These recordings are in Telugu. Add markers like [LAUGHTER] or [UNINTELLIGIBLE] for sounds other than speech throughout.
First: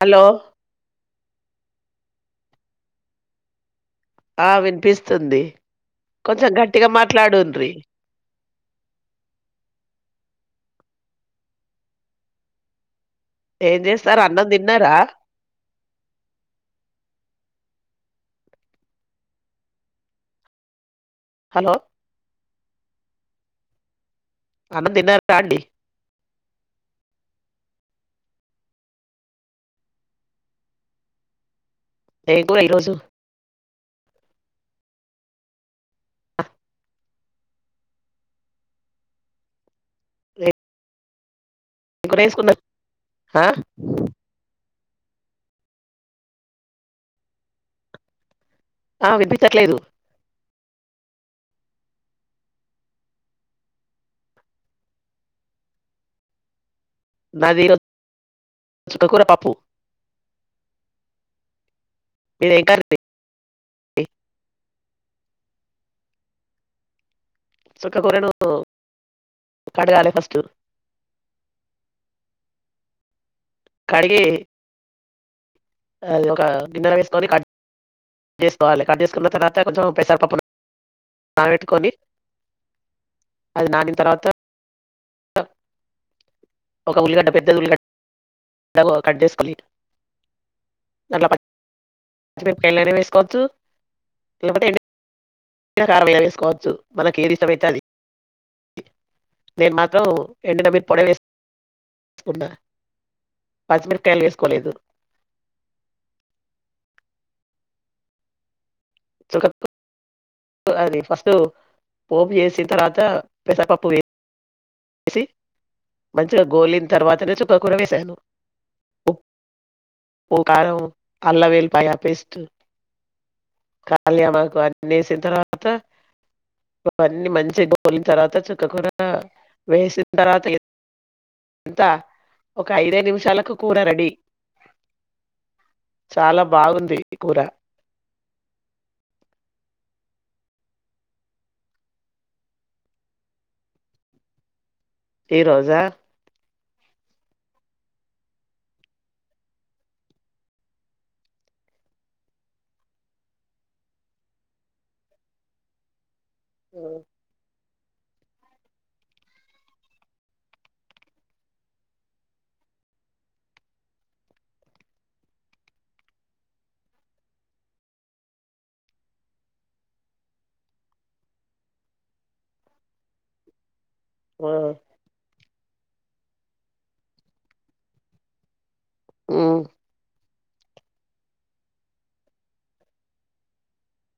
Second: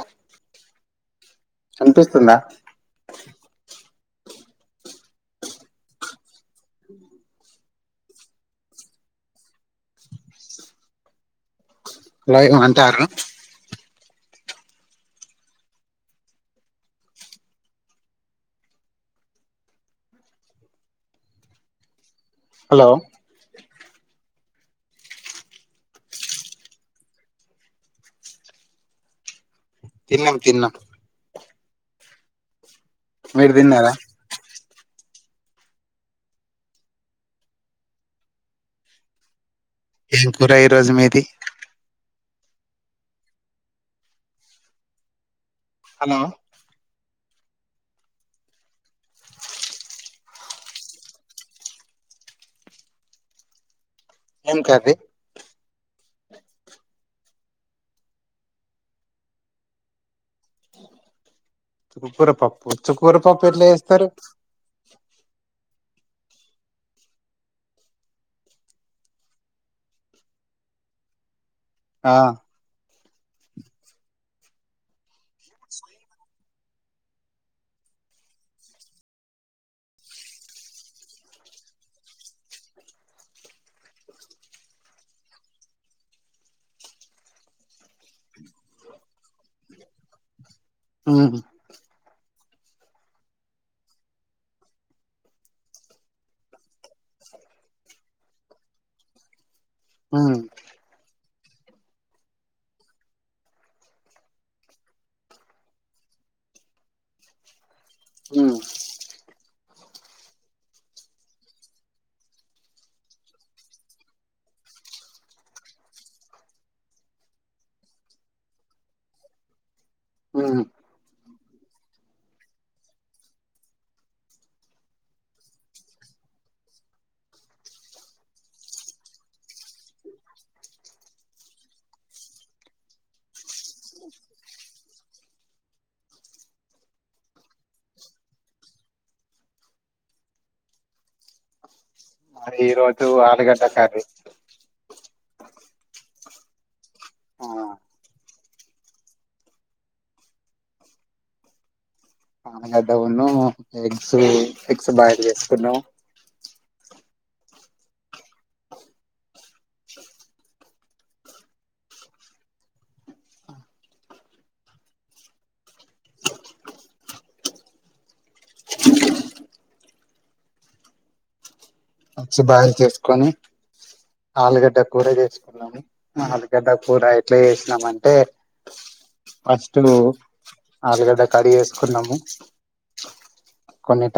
హలో వినిపిస్తుందా ఆ వినిపిస్తుంది కొంచెం గట్టిగా మాట్లాడుంరి లైవ్ అంటారు ఏం చేస్తారు అన్నం తిన్నారా హలో హలో అన్నం తిన్నారా అండి తిన్నాం తిన్నాం ఏం కూర ఈరోజు మీరు తిన్నారా ఏం కూర ఈ రోజు మీది ఏం కూర చేసుకున్నారు ఆ హలో ఆ వినిపించట్లేదు ఏం కర్రి నాది ఈరోజు సుక్కకూర పప్పు మీది ఏం చుక్కుకూరపప్పు కర్రీ చుక్కురపప్పు ఎట్లా చేస్ స్థారు చుక్క కూరను కడగాలి ఫస్ట్ ఆ కడిగి అది ఒక గిన్నెర వేసుకొని కట్ చేసుకోవాలి కట్ చేసుకున్న తర్వాత కొంచెం పెసరపప్పులు నానబెట్టుకొని అది నానిన తర్వాత ఒక ఉల్లిగడ్డ పెద్ద ఉల్లిగడ్డ కట్ చేసుకోవాలి ఆ పచ్చి మిరపకాయలునే వేసుకోవచ్చు లేదా కారం వేసుకోవచ్చు మనకి ఏది ఇష్టం అయితే అది నేను మాత్రం ఉమ్ ఎండు మిరప పొడి వేస్తా కు పచ్చిమిరపకాయలు వేసుకోలేదు ఆ చ అది ఫస్ట్ పోపు చేేసిన తర్వాత పెసరపప్పు వే వేసి మంచిగా గోలిన తర్వాతనే చుక్క కూర వేసాను ఉప్పు ఉమ్ కారం అల్లం వెల్లుల్లిపాయ పేస్టు కాల్యం ఆకు అన్ని వేసిన తర్వాత ఇవన్నీ మంచిగా గోలిన తర్వాత చుక్కకూర వేసిన తర్వాత ఎంత ఒక ఐదే నిమిషాలకు కూర రెడీ చాలా బాగుంది కూర మరి ఈ రోజు ఆలు గడ్డ కర్రీ ఈరోజా ఆ ఆలు గడ్డ ఉన్ను ఎగ్స్ ఎగ్స్ బాయిల్ చేేసుకున్నాము ఓ వచ్చి బాయిల్ చేసుకొని ఆలుగడ్డ కూర చేసుకున్నాను ఆలుగడ్డ కూరా ఎట్లా చేసినాము అంటే ఉమ్, ఫస్టూ ఆలుగడ్డ కడిగి వేసుకున్నాము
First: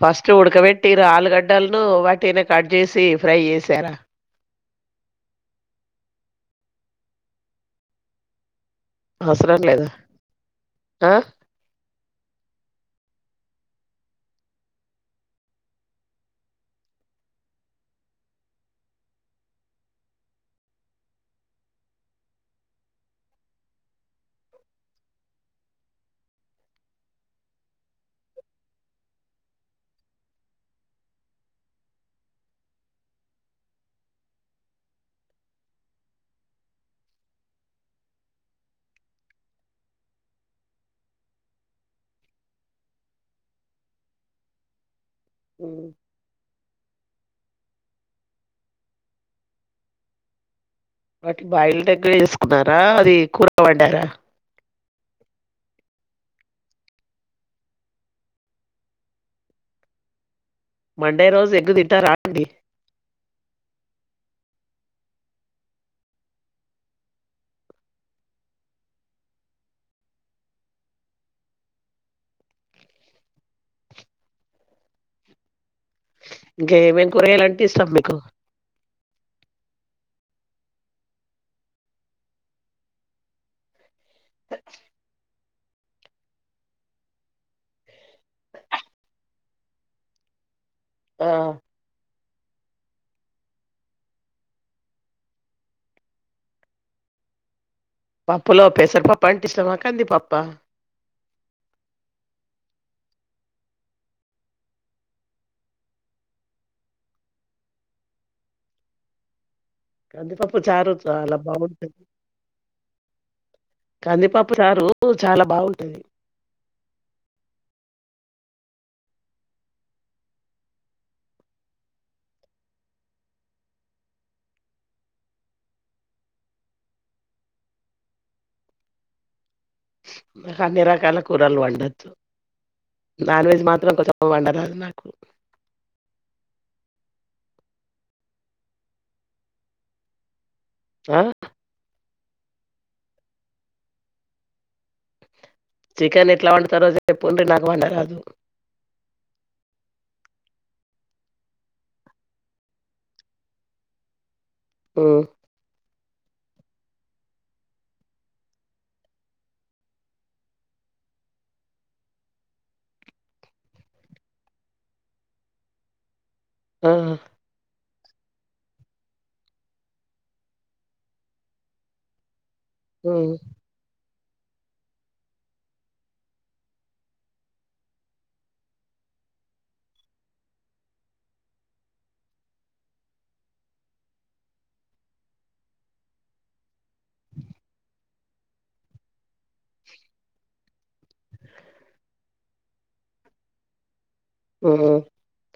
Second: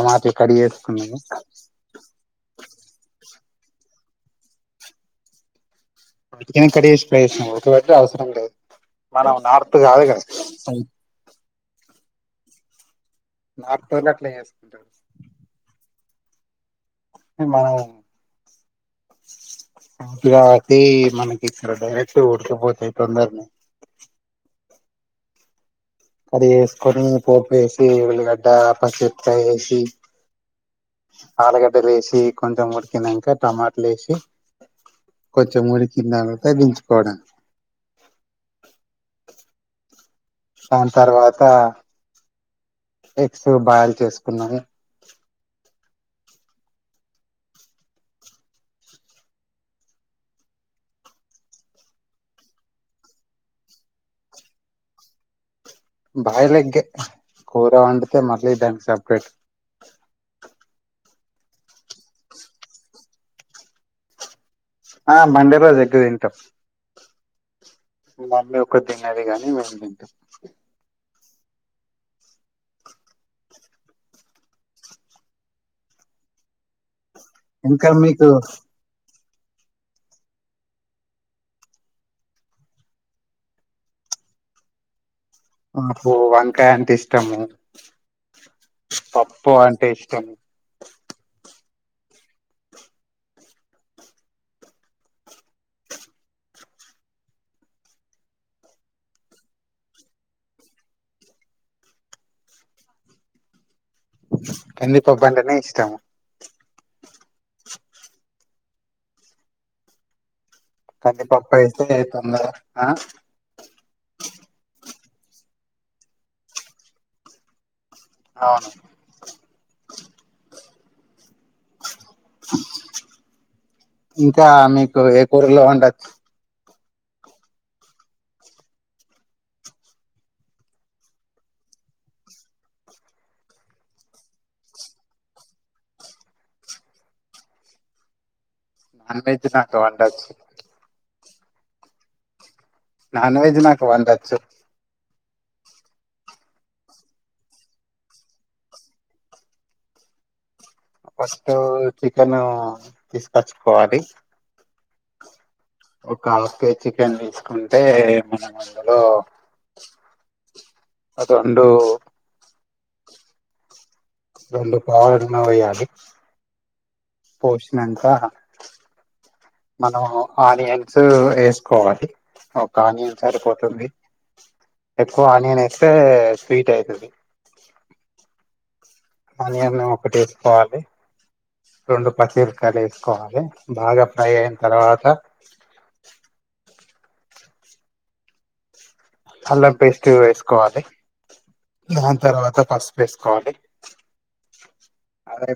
ఫస్ట్ ఉడకబెట్టిన ఆలుగడ్డలను వాటినే కట్ చేసి ఫ్రై చేసారా కెను కడిగీ ఫ్రై చేసినం ఉడకపెడితే అవసరం లేదు మనం అవసరం నార్త్ లేదా కాదు కదా ఆ నార్త్ ల్లే అట్లా చేసుకుంటరు మనం ఇలాసి మనకి ఇక్కడ డైరెక్ట్ ఉడికపోతాయి తొందరనే కడి వేసుకొని పోపు వేసి ఉల్లిగడ్డ, పచ్చిమిరపకాయ వేసి, ఆలుగడ్డలు వేసి, కొంచెం ఉడికినంక, టమాటలు వేసి, కొంచెం ఉడికినంకా దించుకోవడం. దాని తర్వాత ఎగ్స్ బాయిల్ చేసుకున్నామే ఉ వాటి బాయిల్ దగ్గర వేసుకున్నారా అది కూరబడ్డారా బాయిల్ ఎగ్గే కూర వండితే మళ్ళీ దానికి సపరేట్ మండే రోజు ఎగ్ తింటారా అండి ఆ మండే రోజు ఎగ్ తింటాం మమ్మీ ఒక్క తిన్నేది కానీ మేము తింటాం ఏమైన్ ఇంకా మీకు పప్పు వంకాయ అంటే ఇష్టము పప్పు అంటే ఇష్టము ఆ పప్పులో పెసరు పప్పు అంటే ఇష్టమా కంది పప్పా కంది పప్పు అంటేనే ఇష్టము కంది పప్ కంది పప్పు అయితే తొందరన కందిపపపు సారు చాలా బాగుంటుంది అవును ఇంకా మీకు ఏ కూరలో ఉండది నాకు అన్ని రకాల కూరలు వండొద్దు నాన్ వెెజ్ మాత్రం కొంచెం వండరాదు నాకు నాన్ వెెజ్ నాకు వండచ్చు ఆ నాన్ వెజ్ నాకు వండచ్చు చికెన్ ఎట్లా వండుతారో చెప్పుండ్రి నాకు వండరాదు ఫస్ట్ చికెన్ తీసుకచ్చుకోవాలి ఉ ఒక హాఫ్ కేేజ్ చికెన్ తీసుకుంటే మనం అందులో అదండు రెండు పావుల నూనె పోయాలి. ఆ నంకా మనం ఆనియన్స్ వేసుకోవాలి. కానీ ఏం ఉమ్. సరిపోతుంది? ఎక్కువ ఆనియన్ ఏస్తే స్వీట్ అయితది. అనియన్ ఒక్కటి ఏసుకోవాలి, రెండు పచ్చిమిర్పకాయలు వేసుకోవాలె. బాగా ఫ్రై అయిన తర్వాత [INAUDIBLE] అల్లం పేస్ట్ ఎస్కోవాలె, దాని తర్వాత పసుపు ఏస్కోవాలి. ఉమ్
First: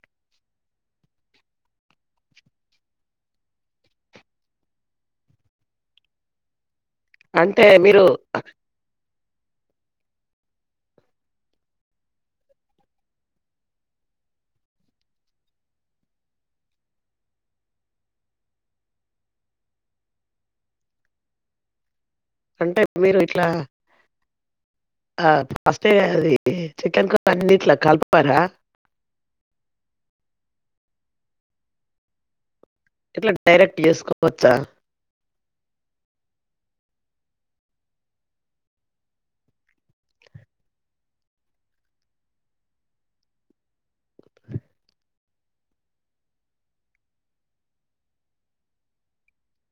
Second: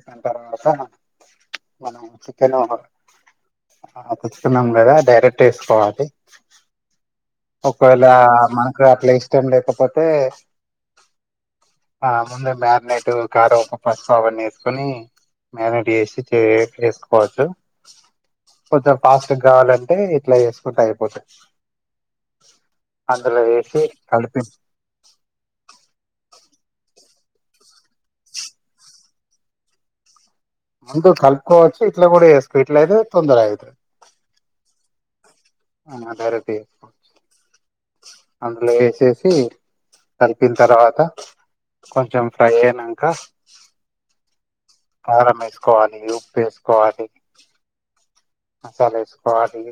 దాని తర్వాత మనం చికెను, ఆ తెచ్చుకున్నాం కదా డైరెక్ట్ ఏస్కోవాలి. అంటే మీరు? మనకు అట్లా ఇష్టం లేకపోతే, ఆ ముందు మ్యారినేట్ కారం, ఉప్పు, పసుపు అవన్నీ ఏసుకొని మ్యారినేట్ చేసి చే ఏసుకోవచ్చు. కొంచెం ఫాస్ట్ గా కావాలంటే ఇట్లా ఏసుకుంటే అయిపోతది. అంటే అందులో వేసి కలుప్ [INAUDIBLE] ఆ ఫస్టే అది ఏ చికెన్ [UNINTELLIGIBLE] అన్నిట్లా కల్పుకోరా? ముందు కల్పుకోవచ్చు ఇట్ల కూడా చేస్ ఎట్ల డైరెక్ట్ గ ఏసుకోవచ్చా? ఆ డైరెక్ట్ ఏసుకోవచ్చు, అందులో ఏసేసి కలిపిన్తర్వాత కొంచెం ఫ్రై అయినంక కారమేస్కోవాలి, ఉప్పెస్కోవాలి. మసాలా ఎసుకోవాలి,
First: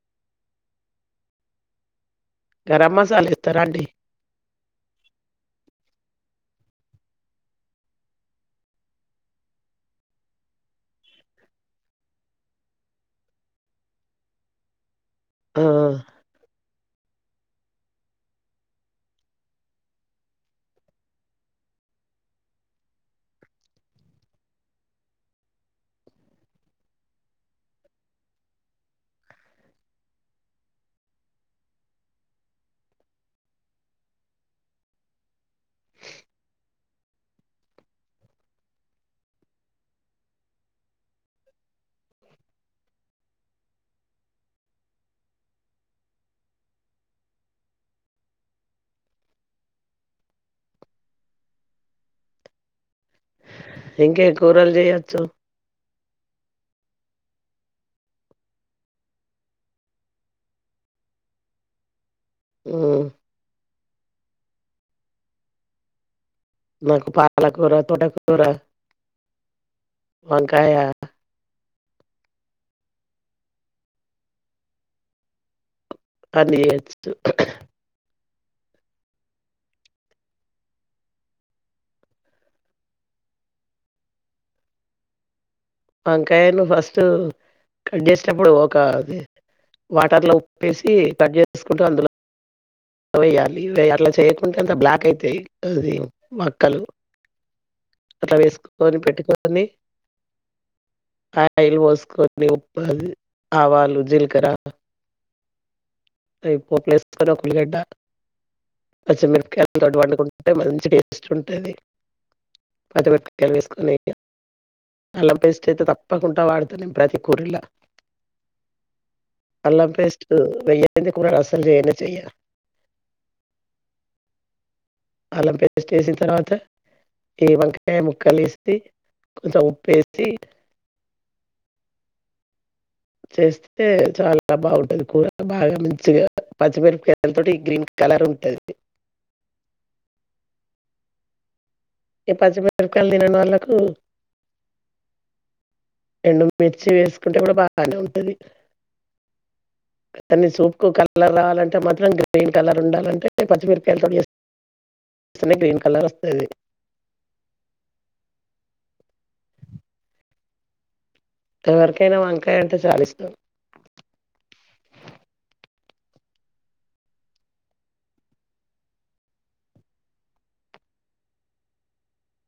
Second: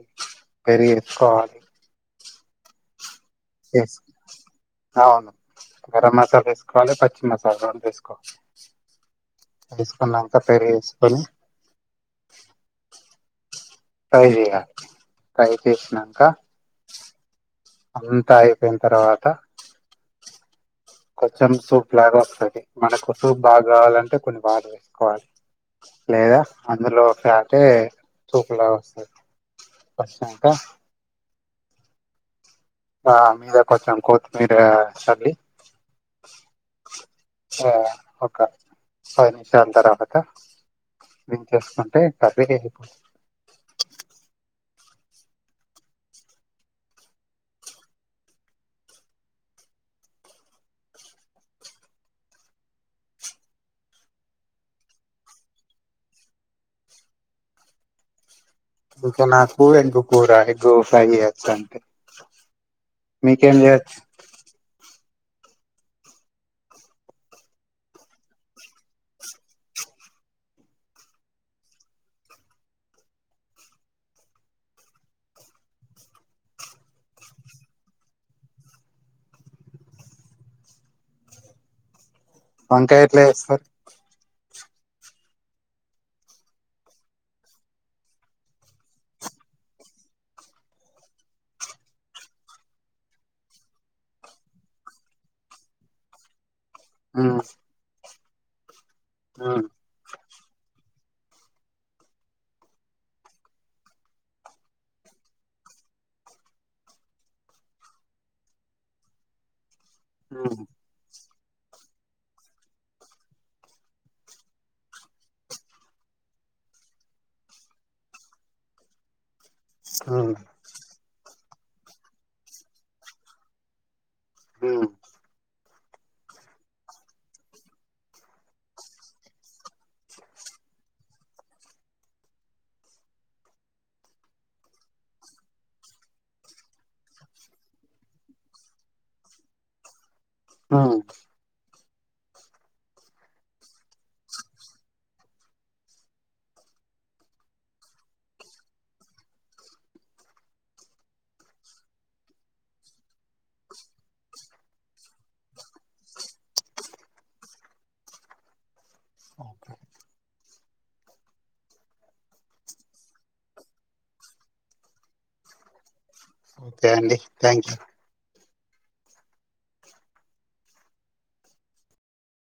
పెరుగెస్కోకోవాలి. గరం మసాలే ఎస్, అవును గరం మసాల ఏసుకోవాలె, పచ్చి మసాలా గుడ ఏసుకోవాలి. ఏసుకున్నంకా పెరుగేసుకొని ఫ్రై జేయాలె. ఫ్రై ఆ! చేసినాంక అంతా అయిపోయిన్తర్వాత, కొంచెం సూప్ లాగా వస్తది, మనకు సూప్ బాగ కావాలంటే కొన్ని వాటర్ ఏసుకోవాలి, లేదా అందులో ఫ్యాటే సూపు లాగ వస్తది. వచ్చినంక ఆ మీద కొంచెం కోతిమీర చల్లి ఆ ఒక పది నిమిషాల తర్వాత దించేసుకుంటే కర్రి అయిపోతది. ఇంకే కూరలు చేయచ్చు? ఇంక నాకు ఎగ్గు కూర, ఎగ్గు ఫ్రై చేయొచ్చు అంతే. హ్మ్. మీకేం చేయొచ్చు? నాకు పాలకూర, తోటకూర, వంకాయ అన్ని చేయొచ్చు. వంకాయ ఎట్ల జేస్తర్? వంకాయను ఫస్ట్ కట్ చేసేటప్పుడు ఒక వాటర్లో ఉప్పేసి, కట్ చేసుకుంటూ అందులో వేయాలి. వే అట్ల చేయకుంటే అంత బ్లాక్ అయితయి అది మక్కలు. ఉమ్ అట్ల వేస్కు తోని పెట్టుకోని అయిల్ వోసుకొని ఉప్పు ఆవాలు జీలకర అవి పోపులు ఎసుకొని ఒక ఉలిగడ్డ పచ్చిమిరకాయలు వండుకుంటుంటే మ్మ్ మంచి టేస్ట్ ర్చుంటది పచ్చిమిరపకాయలు వేసుకొని అల్లం పేస్ట్ అయితే తప్పకుండా వాడుతా నేను ప్రతి కూరలా అల్లం పేస్ట్ మ్మ్ వెయ్య లేంది కూరలు అసలు చేయనే చేయ ఉ అల్లం పేస్ట్ ఎసిన్ తర్వాత ఈ వంకాయ ముక్కలు యేసి కొంచెం ఉప్పు ఎసి చేస్తే చాలా బాగుంటది కూర బాగా మంచిగా పచ్చిమిరపకాయల తోటి గ్రీన్ కలర్ ఉంటంది ఉ ఈ పచ్చిమిరుపకాయలు తిన నోళ్ళకు ఎండు మిర్చి వేసుకుంటే కూడా బానే ఉంటది కని సూపుకు కలర్ రావాలంటే మాత్రం గ్రీన్ కలర్ ఉండాలంటే పచ్చిమిరుపకాయలుతోటి చేస్తే గ్రీన్ కలర్ వస్తది ఎవరికైనా వంకాయ అంటే చాలిస్టాం ఓకే అండి థ్యాంక్ యూ